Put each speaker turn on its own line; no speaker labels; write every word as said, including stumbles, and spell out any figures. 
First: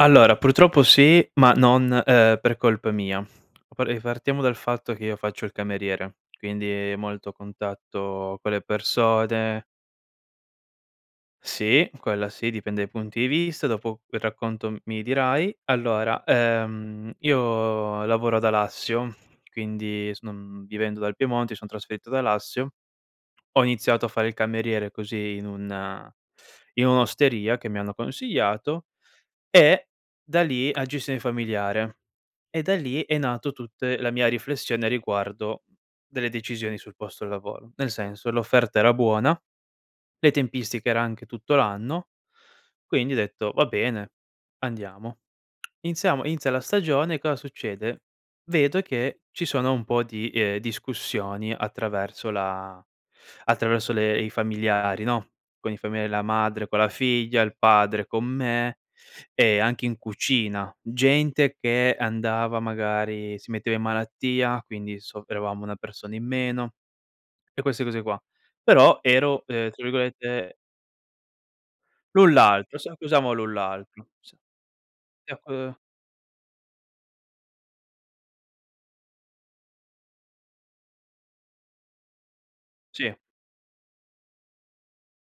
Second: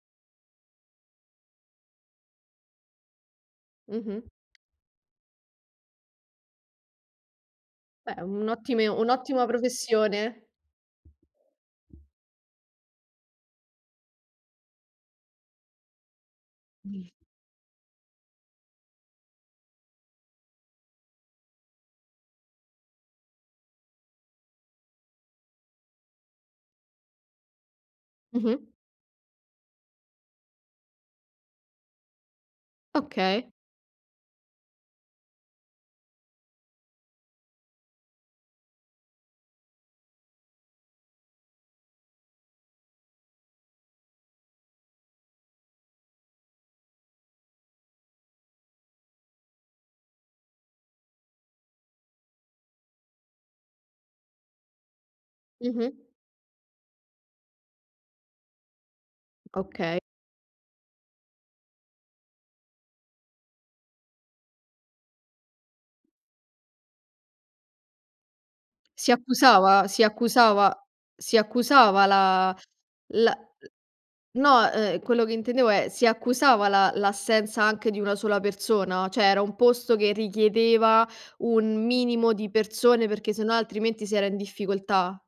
Allora purtroppo sì, ma non uhm per colpa mia. E
Mh-mh.
partiamo dal fatto che io faccio il cameriere, quindi molto
Beh,
contatto
un
con le
ottime un'ottima
persode.
professione.
Sì, quella sì, dipende dai punti di vista. Dopo quel racconto m mi dirai. Allora,
Mh.
uhm, io lavoro ad Alassio, quindi s uhm, vivendo dal Piemonte, mi son trasferito ad Alassio. Ho iniziato a fare il cameriere, così in un in un'osteria che mi hanno
Mh-mh.
consiiato. E da lì- a gestione familiare- e da lì è
Okay.
nato tutte la mia riflessione riguardo delle decisioni sul posto e lavoro. Nel senso, l'offerta era buona, le tempistiche era anche tutto l'anno, quindi ho detto: "Va bene, andiamo." Iniziamo inizia la stagione e cosa succede? Vedo che ci sono un po' di, ehm, discussioni attraverso la attraverso le i familiari, no, con i
Mh-mh.
familia la madre, con la figlia, il padre, con me e anche in
Okay.
cucina. Gente che andava magari si metteva in malattia, quindi soffrevamo una persona in meno e queste cose qua. Però
Si
ero, uhm, tra
accusava si
virgolette...
accusava si accusava
lu
la
l'altro, se accusamo
la
lu l'altro se
no, uhm, quello che
eh,
intendevo
qu
è, si accusava la l'assenza anche di una sola persona? ceh era un posto, che richiedeva un minimo di persone,
Sì.
perché sennò altrimenti si era in difficoltà?